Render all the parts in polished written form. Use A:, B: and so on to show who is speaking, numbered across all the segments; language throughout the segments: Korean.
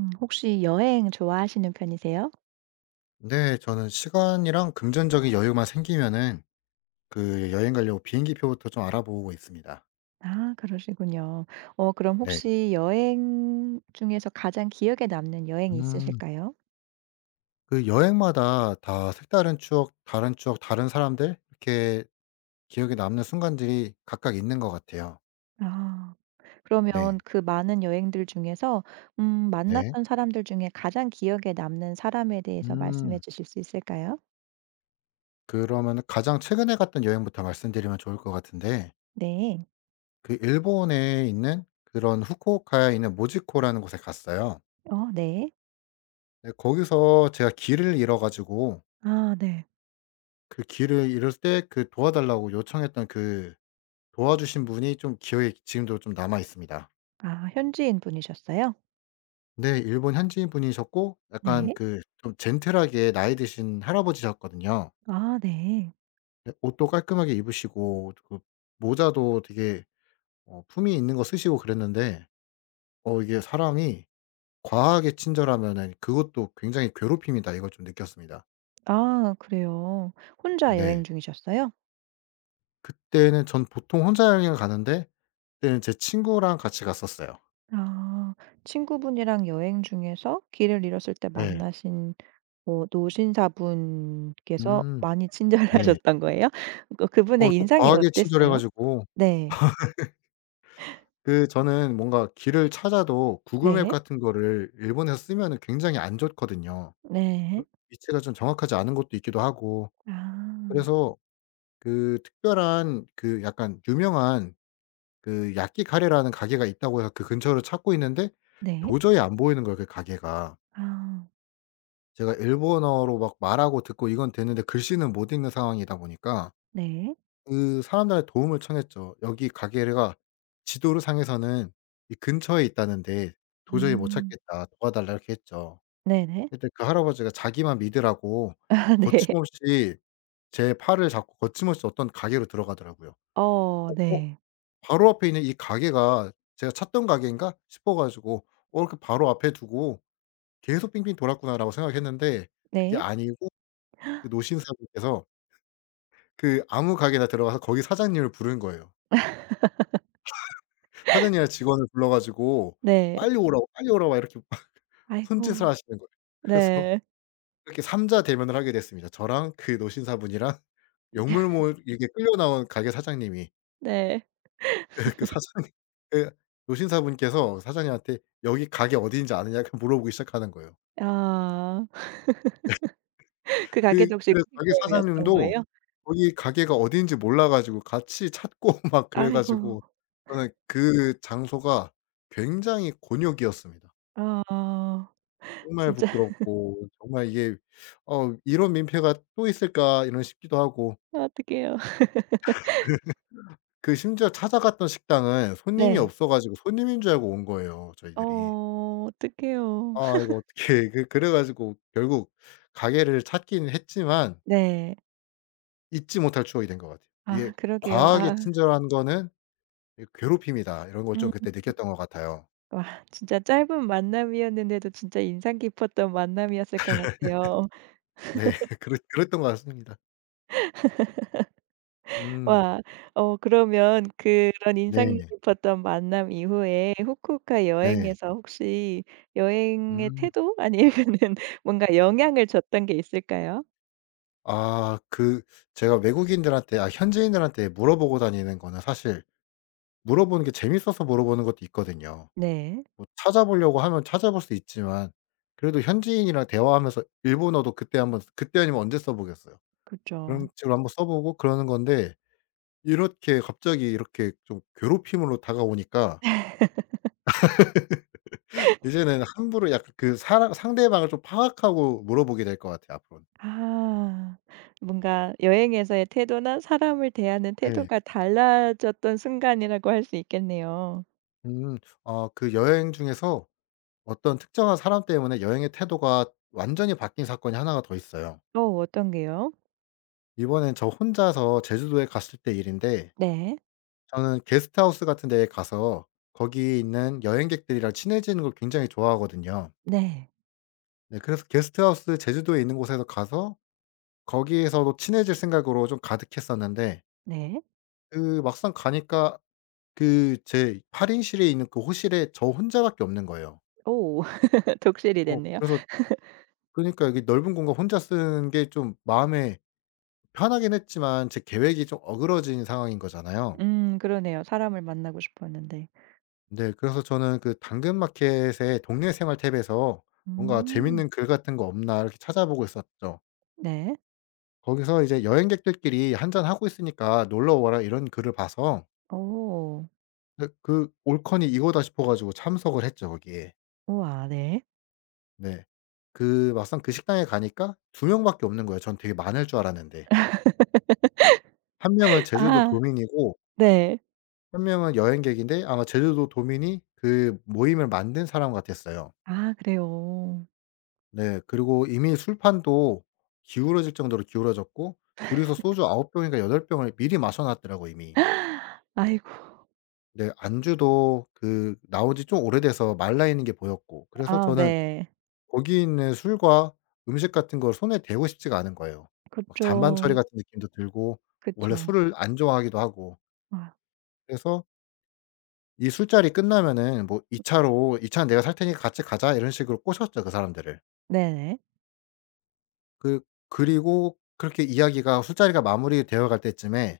A: 혹시 여행 좋아하시는 편이세요?
B: 네. 저는 시간이랑 금전적인 여유만 생기면은 그 여행 가려고 비행기표부터 좀 알아보고 있습니다.
A: 아, 그러시군요. 어 그럼
B: 네.
A: 혹시 여행 중에서 가장 기억에 남는 여행이
B: 음.
A: 있으실까요?
B: 그 여행마다 다 색다른 추억, 다른 추억, 다른 사람들 이렇게 기억에 남는 순간들이 각각 있는 것 같아요.
A: 아. 그러면
B: 네.
A: 그 많은 여행들 중에서
B: 네.
A: 만났던 사람들 중에 가장 기억에 남는 사람에 대해서 말씀해
B: 음.
A: 주실 수 있을까요?
B: 그러면 가장 최근에 갔던 여행부터 말씀드리면 좋을 것 같은데
A: 네.
B: 그 일본에 있는 그런 후쿠오카에 있는 모지코라는 곳에 갔어요.
A: 어 네.
B: 네, 거기서 제가 길을 잃어 가지고
A: 아 네.
B: 그 길을 잃을 때 그 도와달라고 요청했던 그 도와주신 분이 좀 기억에 지금도 좀 남아 있습니다.
A: 아, 현지인 분이셨어요?
B: 네. 일본 현지인 분이셨고 약간
A: 네.
B: 그 좀 젠틀하게 나이 드신 할아버지셨거든요.
A: 아 네.
B: 네, 옷도 깔끔하게 입으시고 그 모자도 되게 품위 있는 거 쓰시고 그랬는데 이게 사람이 과하게 친절하면은 그것도 굉장히 괴롭힘이다 이걸 좀 느꼈습니다.
A: 아, 그래요. 혼자 여행
B: 네.
A: 중이셨어요?
B: 그때는 전 보통 혼자 여행을 가는데 그때는 제 친구랑 같이 갔었어요.
A: 아. 친구분이랑 여행 중에서 길을 잃었을 때
B: 네.
A: 만나신 뭐 노신사분께서
B: 음.
A: 많이
B: 네.
A: 친절하셨던 거예요? 그
B: 어
A: 그분의
B: 또
A: 인상이
B: 과하게 친절해
A: 어땠어요?
B: 가지고
A: 네.
B: 그 저는 뭔가 길을 찾아도 구글 맵
A: 네.
B: 같은 거를 일본에서 쓰면은 굉장히 안 좋거든요. 어
A: 네.
B: 위치가 좀 정확하지 않은 것도 있기도 하고.
A: 아.
B: 그래서 그 특별한 그 약간 유명한 그 야끼카레라는 가게가 있다고 해서 그 근처를 찾고 있는데
A: 네.
B: 도저히 안 보이는 거예요 그 가게가.
A: 아.
B: 제가 일본어로 막 말하고 듣고 이건 되는데 글씨는 못 읽는 상황이다 보니까
A: 네.
B: 그 사람들한테 도움을 청했죠. 여기 가게가 지도상에서는 이 근처에 있다는데 도저히 못
A: 음.
B: 찾겠다. 도와달라 이렇게 했죠.
A: 네네.
B: 그때 그 할아버지가 자기만 믿으라고
A: 아 네.
B: 거침없이 제 팔을 잡고 거침없이 어떤 가게로 들어가더라고요.
A: 어
B: 어 어
A: 네.
B: 바로 앞에 있는 이 가게가 제가 찾던 가게인가 싶어 가지고 '어 이렇게 바로 앞에 두고 계속 빙빙 돌았구나.'라고 생각했는데 그게
A: 네.
B: 아니고 그 노신사분께서 그 아무 가게나 들어가서 거기 사장님을 부른 거예요. 사장님이랑 직원을 불러 가지고
A: 네.
B: "빨리 오라고, 빨리 오라고." 막 이렇게 막 손짓을
A: 아이고.
B: 하시는 거예요. 그래서
A: 네.
B: 이렇게 3자 대면을 하게 됐습니다. 저랑 그 노신사분이랑 역물몰 이렇게 끌려 나온 가게 사장님이.
A: 네.
B: 그 사장님 그 노신사분께서 사장님한테 "여기 가게 어디인지 아느냐?" 이렇게 물어보기 시작하는 거예요.
A: 아. 그
B: 그
A: 가게도 혹시
B: 그래서 가게
A: 음식점이었던
B: 사장님도
A: 거예요?
B: 거기 가게가 어디인지 몰라 가지고 같이 찾고 막 그래
A: 아이고.
B: 가지고 저는 그 장소가 굉장히 곤욕이었습니다.
A: 아.
B: 정말
A: 진짜.
B: 부끄럽고 정말 이게 '어 이런 민폐가 또 있을까?' 이런 싶기도 하고
A: 어떡해요.
B: 그 심지어 찾아갔던 식당은 손님이
A: 네.
B: 없어 가지고 손님인 줄 알고 온 거예요 저희들이.
A: 어 어떡해요.
B: 아 이거 어떻게 그 그래 가지고 결국 가게를 찾긴 했지만
A: 네.
B: 잊지 못할 추억이 된 것 같아요.
A: 아
B: 이게
A: 그러게요.
B: '과하게
A: 아
B: 친절한 거는 이 괴롭힘이다.' 이런 걸
A: 음.
B: 좀 그때 느꼈던 것 같아요.
A: 와 진짜 짧은 만남이었는데도 진짜 인상 깊었던 만남이었을 것 같아요.
B: 네. 그랬던 것 같습니다. 음.
A: 와 어 그러면 그런 인상
B: 네.
A: 깊었던 만남 이후에 후쿠오카
B: 네.
A: 여행에서 혹시 여행의
B: 음.
A: 태도 아니면은 뭔가 영향을 줬던 게 있을까요?
B: 아 그 제가 외국인들한테 아 현지인들한테 물어보고 다니는 거는 사실 물어보는 게 재밌어서 물어보는 것도 있거든요.
A: 네.
B: 뭐 찾아보려고 하면 찾아볼 수 있지만 그래도 현지인이랑 대화하면서 일본어도 그때 한번 그때 아니면 언제 써 보겠어요. 그런
A: 그쵸.
B: 식으로 한번 써 보고 그러는 건데 이렇게 갑자기 이렇게 좀 괴롭힘으로 다가오니까 이제는 함부로 약간 그 사람 상대방을 좀 파악하고 물어보게 될 것 같아요 앞으로는.
A: 아. 뭔가 여행에서의 태도나 사람을 대하는
B: 네.
A: 태도가 달라졌던 순간이라고 할 수 있겠네요.
B: 음. 아 그 여행 중에서 어떤 특정한 사람 때문에 여행의 태도가 완전히 바뀐 사건이 하나가 더 있어요.
A: 어 어떤 게요?
B: 이번엔 저 혼자서 제주도에 갔을 때 일인데
A: 네.
B: 저는 게스트하우스 같은 데에 가서 거기 있는 여행객들이랑 친해지는 걸 굉장히 좋아하거든요.
A: 네.
B: 네, 그래서 게스트하우스 제주도에 있는 곳에서 가서 거기에서도 친해질 생각으로 좀 가득했었는데
A: 네.
B: 그 막상 가니까 그 제 8 인실에 있는 그 호실에 저 혼자 밖에 없는 거예요.
A: 오. 독실이 됐네요.
B: 그래서 그러니까 여기 넓은 공간 혼자 쓰는 게 좀 마음에 편하긴 했지만 제 계획이 좀 어그러진 상황인 거잖아요.
A: 그러네요. 사람을 만나고 싶었는데.
B: 네, 그래서 저는 그 당근마켓의 동네 생활 탭에서 '뭔가
A: 음.
B: 재밌는 글 같은 거 없나.' 이렇게 찾아보고 있었죠.
A: 네.
B: 거기서 이제 "여행객들끼리 한잔하고 있으니까 놀러 오라." 이런 글을 봐서
A: 오.
B: 그 그 '올컨이 이거다.' 싶어 가지고 참석을 했죠 거기에.
A: 우와 네.
B: 네. 그 막상 그 식당에 가니까 두 명밖에 없는 거예요 전 되게 많을 줄 알았는데. 한 명은 제주도
A: 아
B: 도민이고
A: 네.
B: 한 명은 여행객인데 아마 제주도 도민이 그 모임을 만든 사람 같았어요.
A: 아, 그래요.
B: 네. 그리고 이미 술판도 기울어질 정도로 기울어졌고 둘이서 소주 9 병인가 8 병을 미리 마셔 놨더라고요 이미.
A: 아이고.
B: 근데 안주도 그 나온 지 좀 오래돼서 말라 있는 게 보였고 그래서
A: 아
B: 저는
A: 네.
B: 거기 있는 술과 음식 같은 걸 손에 대고 싶지가 않은 거예요. 막 잔반 처리
A: 그쵸.
B: 같은 느낌도 들고 원래
A: 그쵸.
B: 술을 안 좋아하기도 하고.
A: 아
B: 그래서 이 술자리 끝나면은 뭐 이 차로 이 차는 내가 살 테니까 같이 가자." 이런 식으로 꼬셨죠 그 사람들을.
A: 네네.
B: 그 그리고 그렇게 이야기가 술자리가 마무리되어 갈 때쯤에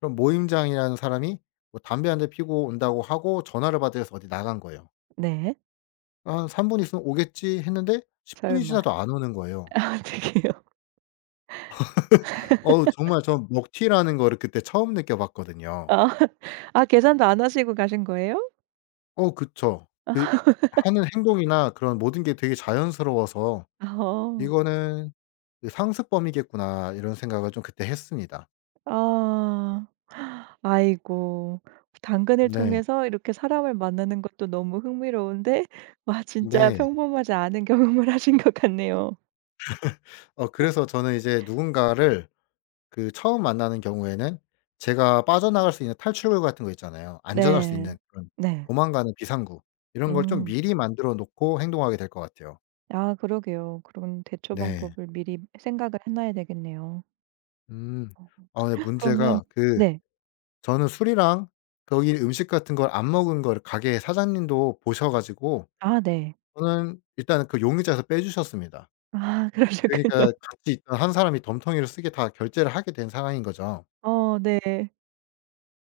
B: 그럼 모임장이라는 사람이 뭐 "담배 한 대 피고 온다."고 하고 전화를 받으서 어디 나간 거예요.
A: 네.
B: 아, 한 '3분 있으면 오겠지.' 했는데 10 분이
A: 설마.
B: 지나도 안 오는 거예요.
A: 아 어떡해요.
B: 어우 정말 저 먹튀라는 거를 그때 처음 느껴 봤거든요.
A: 아. 아, 계산도 안 하시고 가신 거예요?
B: 어 그쵸. 그 하는 행동이나 그런 모든 게 되게 자연스러워서
A: 어.
B: '이거는 그 상습범이겠구나.' 이런 생각을 좀 그때 했습니다.
A: 아. 아이고. 당근을
B: 네.
A: 통해서 이렇게 사람을 만나는 것도 너무 흥미로운데 와 진짜
B: 네.
A: 평범하지 않은 경험을 하신 것 같네요.
B: 어 그래서 저는 이제 누군가를 그 처음 만나는 경우에는 제가 빠져나갈 수 있는 탈출구 같은 거 있잖아요. 안전할 수
A: 네.
B: 있는 그런
A: 네.
B: 도망가는 비상구 이런 걸 좀
A: 음.
B: 미리 만들어 놓고 행동하게 될 것 같아요.
A: 아 그러게요. 그런 대처
B: 네.
A: 방법을 미리 생각을 해 놔야 되겠네요.
B: 음.
A: 어
B: 아 근데
A: 그러면
B: 문제가 그
A: 네.
B: 저는 술이랑 거기 음식 같은 걸 안 먹은 걸 가게 사장님도 보셔 가지고
A: 아 네.
B: 저는 일단은 그 용의자에서 빼 주셨습니다.
A: 아 그러셨군요.
B: 그러니까 같이 있던 한 사람이 덤텅이를 쓰게 다 결제를 하게 된 상황인 거죠.
A: 어 네.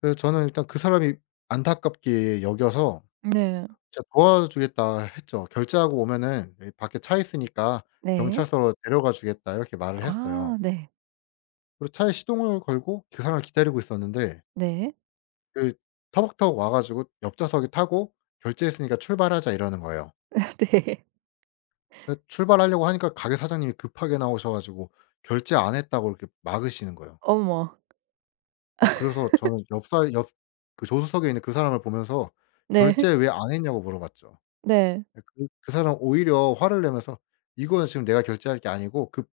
B: 그래서 저는 일단 그 사람이 안타깝게 여겨서
A: 네.
B: 진짜 도와주겠다 했죠. "결제하고 오면은 여기 밖에 차 있으니까
A: 네.
B: 경찰서로 데려가 주겠다." 이렇게 말을
A: 아
B: 했어요.
A: 네.
B: 그리고 차에 시동을 걸고 그 사람을 기다리고 있었는데
A: 네.
B: 그 터벅터벅 와 가지고 옆 좌석에 타고 "결제했으니까 출발하자." 이러는 거예요.
A: 네.
B: 근데 출발하려고 하니까 가게 사장님이 급하게 나오셔 가지고 결제 안 했다고 이렇게 막으시는 거예요.
A: 어머.
B: 그래서 저는 옆 그 조수석에 있는 그 사람을 보면서
A: 네.
B: "결제 왜 안 했냐."고 물어봤죠.
A: 네.
B: 예 그 그 사람 오히려 화를 내면서 "이거는 지금 내가 결제할 게 아니고 그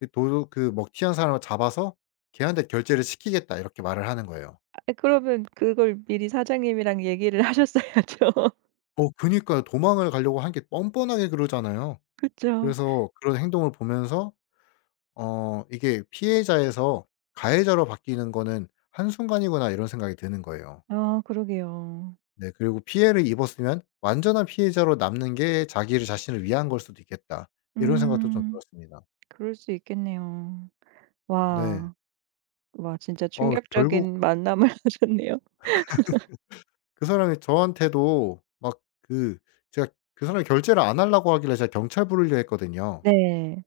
B: 그 도둑 그 먹튀한 사람을 잡아서 걔한테 결제를 시키겠다." 이렇게 말을 하는 거예요.
A: 아 그러면 그걸 미리 사장님이랑 얘기를 하셨어야죠.
B: 어 그니까요. 도망을 가려고 한 게 뻔뻔하게 그러잖아요.
A: 그쵸.
B: 그래서 그런 행동을 보면서 이게 '피해자에서 가해자로 바뀌는 거는 한순간이구나.' 이런 생각이 드는 거예요.
A: 아 그러게요.
B: 네, 그리고 '피해를 입었으면 완전한 피해자로 남는 게 자기를 자신을 위한 걸 수도 있겠다.' 이런 생각도 좀
A: 음.
B: 들었습니다.
A: 그럴 수 있겠네요.
B: 네.
A: 와. 와 진짜
B: 어 결국
A: 충격적인 만남을 하셨네요.
B: 그 사람이 저한테도 막 그 제가 그 사람이 결제를 안 하려고 하길래 제가 경찰 부르려 했거든요.
A: 네.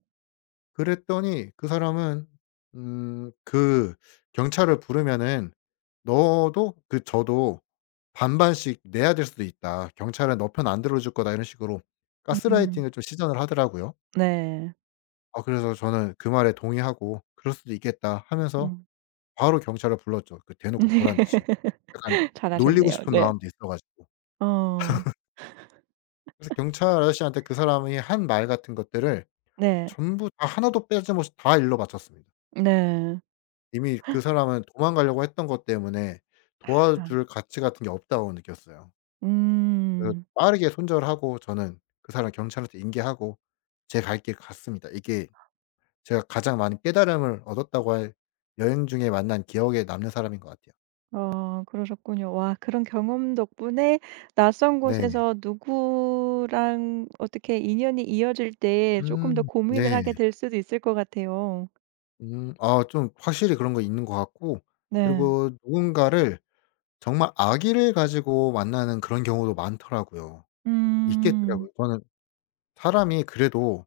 B: 그랬더니 그 사람은 그 경찰을 부르면은 "너도 그 저도 반반씩 내야 될 수도 있다. 경찰은 너 편 안 들어줄 거다." 이런 식으로
A: 음.
B: 가스라이팅을 좀 시전을 하더라고요.
A: 네.
B: 아 그래서 저는 그 말에 동의하고 '그럴 수도 있겠다.' 하면서
A: 음.
B: 바로 경찰을 불렀죠, 그 대놓고
A: 네.
B: 보란 듯이. 약간 놀리고
A: 잘하셨네요.
B: 싶은
A: 네.
B: 마음도 있어 가지고.
A: 어.
B: 그래서 경찰 아저씨한테 그 사람이 한 말 같은 것들을
A: 네.
B: 전부 다 하나도 빼짐없이 다 일러 바쳤습니다.
A: 네.
B: 이미 그 사람은 도망가려고 했던 것 때문에
A: 아.
B: 도와줄 가치 같은 게 없다고 느꼈어요. 그래서
A: 음.
B: 빠르게 손절하고 저는 그 사람 경찰한테 인계하고 제 갈 길 갔습니다. 이게 제가 가장 많이 깨달음을 얻었다고 할 여행 중에 만난 기억에 남는 사람인 것 같아요.
A: 어 그러셨군요. 와 그런 경험 덕분에 낯선
B: 네.
A: 곳에서 누구랑 어떻게 인연이 이어질 때 조금 더 고민을
B: 네.
A: 하게 될 수도 있을 것 같아요.
B: 아 좀 확실히 그런 거 있는 것 같고
A: 네.
B: 그리고 누군가를 정말 아기를 가지고 만나는 그런 경우도 많더라고요.
A: 음.
B: 있겠더라고요. 저는 사람이 그래도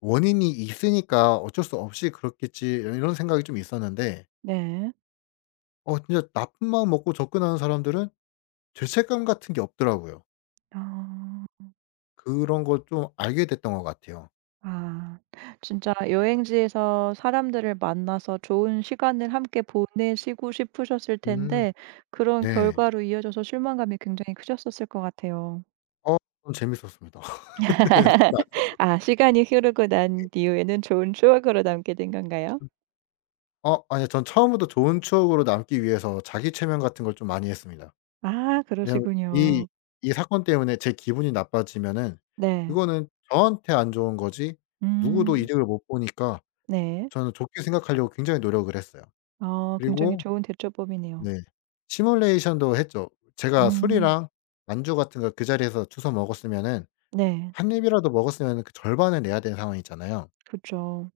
B: 원인이 있으니까 '어쩔 수 없이 그렇겠지.' 이런 생각이 좀 있었는데
A: 네.
B: 어 진짜 나쁜 마음 먹고 접근하는 사람들은 죄책감 같은 게 없더라고요.
A: 아.
B: 그런 걸 좀 알게 됐던 것 같아요.
A: 아. 진짜 여행지에서 사람들을 만나서 좋은 시간을 함께 보내시고 싶으셨을
B: 음
A: 텐데 그런
B: 네.
A: 결과로 이어져서 실망감이 굉장히 크셨었을 것 같아요.
B: 어 좀 재밌었습니다. 그래서 돈 안
A: 아, 시간이 흐르고 난
B: 들게.
A: 뒤후에는 좋은 추억으로 남게 된 건가요?
B: 음. 어 아니요. 전 처음부터 좋은 추억으로 남기 위해서 자기 최면 같은 걸 좀 많이 했습니다.
A: 아,
B: 왜냐면 이
A: 그러시군요.
B: 이 사건 때문에 제 기분이 나빠지면은
A: 네.
B: 그거는 저한테 안 좋은 거지 누구도
A: 음
B: 이득을 못 보니까
A: 네.
B: 저는 좋게 생각하려고 굉장히 노력을 했어요.
A: 어 굉장히
B: 그리고
A: 좋은 대처법이네요.
B: 네. 시뮬레이션도 했죠. 제가
A: 음
B: 술이랑 안주 같은 거 그 자리에서 주워 먹었으면은
A: 네.
B: 한 입이라도 먹었으면은 그 절반을 내야 되는 상황이잖아요.
A: 그죠.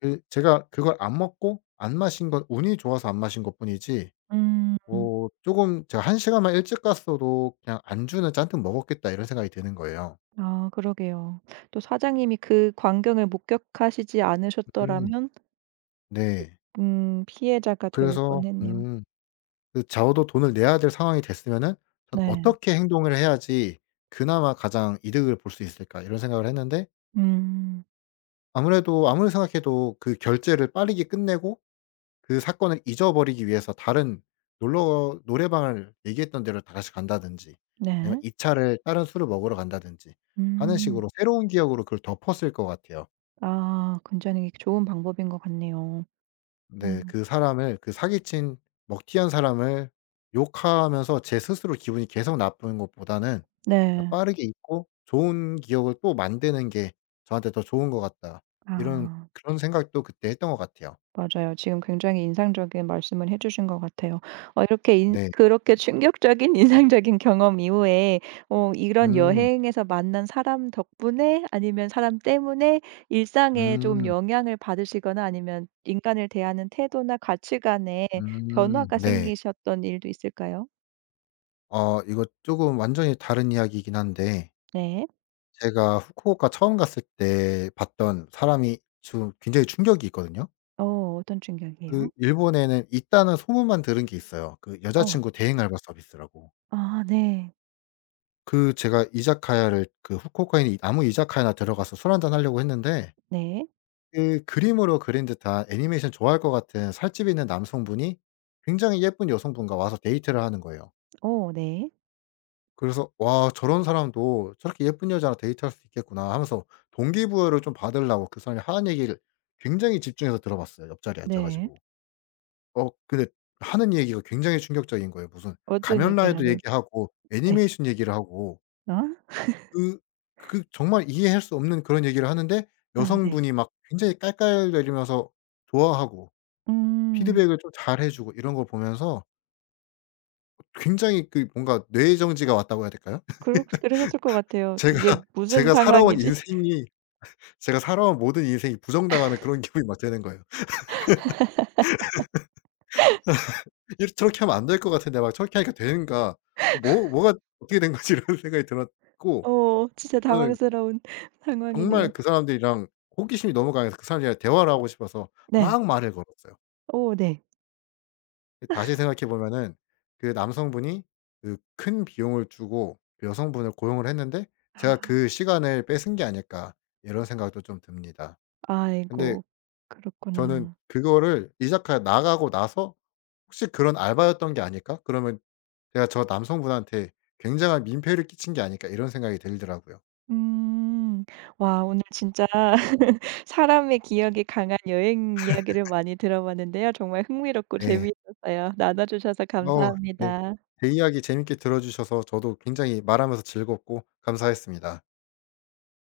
B: 그 제가 그걸 안 먹고 안 마신 건 운이 좋아서 안 마신 것뿐이지
A: 렇
B: 뭐 쪼금 제가 한 시간만 일찍 갔어도 그냥 '안주는 잔뜩 먹었겠다.' 이런 생각이 드는 거예요.
A: 아 그러게요. 또 사장님이 그 광경을 목격하시지
B: 음
A: 않으셨더라면
B: 네.
A: 피해자가 될
B: 그래서
A: 뻔했네요.
B: 그 적어도 돈을 내야 될 상황이 됐으면은 '전
A: 네.
B: 어떻게 행동을 해야지 그나마 가장 이득을 볼 수 있을까?' 이런 생각을 했는데
A: 음
B: 아무래도 아무리 생각해도 그 결제를 빠르게 끝내고 그 사건을 잊어버리기 위해서 다른 놀러 노래방을 얘기했던 데로 다다시 간다든지 아니면
A: 네.
B: 2 차를 다른 술을 먹으러 간다든지 하는
A: 음.
B: 식으로 새로운 기억으로 그걸 덮었을 것 같아요.
A: 아 굉장히 좋은 방법인 것 같네요.
B: 네.
A: 음
B: 그 사람을 그 사기친 먹튀한 사람을 욕하면서 제 스스로 기분이 계속 나쁜 것보다는 그냥
A: 네.
B: 빠르게 잊고 좋은 기억을 또 만드는 게 저한테 더 좋은 것 같다. 이런
A: 아.
B: 그런 생각도 그때 했던 것 같아요.
A: 맞아요. 지금 굉장히 인상적인 말씀을 해 주신 것 같아요. 어 이렇게 인
B: 네.
A: 그렇게 충격적인 인상적인 경험 이후에 어 이런
B: 음.
A: 여행에서 만난 사람 덕분에 아니면 사람 때문에 일상에 좀
B: 음.
A: 영향을 받으시거나 아니면 인간을 대하는 태도나 가치관에
B: 음.
A: 변화가
B: 네.
A: 생기셨던 일도 있을까요?
B: 어 이거 조금 완전히 다른 이야기이긴 한데
A: 네.
B: 제가 후쿠오카 처음 갔을 때 봤던 사람이 좀 굉장히 충격이 있거든요.
A: 어 어떤
B: 그
A: 충격이에요?
B: 일본에는 있다는 소문만 들은 게 있어요. 그
A: 어.
B: 여자친구 대행 알바 서비스라고.
A: 아 네.
B: 그 제가 이자카야를 그 후쿠오카에 있는 아무 이자카야나 들어가서 술 한잔 하려고 했는데
A: 네.
B: 그 그림으로 그린 듯한 애니메이션 좋아할 것 같은 살집 있는 남성분이 굉장히 예쁜 여성분과 와서 데이트를 하는 거예요.
A: 어 네.
B: 그래서 '와 저런 사람도 저렇게 예쁜 여자랑 데이트할 수 있겠구나.' 하면서 동기부여를 좀 받으려고 그 사람이 하는 얘기를 굉장히 집중해서 들어봤어요, 옆자리에 앉아
A: 네.
B: 가지고. 어 근데 하는 얘기가 굉장히 충격적인 거예요. 무슨
A: 어떤
B: 가면
A: 얘기를
B: 라이더
A: 나누
B: 얘기하고
A: 네.
B: 애니메이션 얘기를 하고
A: 어?
B: 그 그 정말 이해할 수 없는 그런 얘기를 하는데
A: 어 네.
B: 여성분이 막 굉장히 깔깔대리면서 좋아하고
A: 음.
B: 피드백을 좀 잘해 주고 이런 걸 보면서 굉장히 그 뭔가 뇌의 정지가 왔다고 해야 될까요?
A: 그렇 그러셨을 것 같아요. 이게
B: 제가
A: 무슨
B: 제가 살아온
A: 상황이지?
B: 인생이 제가 살아온 모든 인생이 부정당하는 그런 기분이 막 드는 거예요. '이 저렇게 하면 안 될 것 같은데 막 저렇게 하니까 되는가? 뭐가 어떻게 된 거지?' 이런 생각이 들었고
A: 어 진짜
B: 저는
A: 당황스러운 상황이네요.
B: 정말 그 사람들이랑 호기심이 너무 강해서 그 사람들이랑 대화를 하고 싶어서
A: 네.
B: 막 말을 걸었어요.
A: 오, 네.
B: 다시 생각해 보면은 그 남성분이 그 큰 비용을 주고 그 여성분을 고용을 했는데 '제가
A: 아.
B: 그 시간을 뺏은 게 아닐까.' 이런 생각도 좀 듭니다. 근데
A: 아이고.
B: 저는
A: 그렇구나.
B: 그거를 이 작가 나가고 나서 '혹시 그런 알바였던 게 아닐까? 그러면 제가 저 남성분한테 굉장한 민폐를 끼친 게 아닐까?' 이런 생각이 들더라고요.
A: 음. 와 오늘 진짜 사람의 기억이 강한 여행 이야기를 많이 들어봤는데요. 정말 흥미롭고
B: 네.
A: 재미있었어요. 나눠 주셔서
B: 어우 네.
A: 감사합니다.
B: 제 이야기 재밌게 들어 주셔서 저도 굉장히 말하면서 즐겁고 감사했습니다.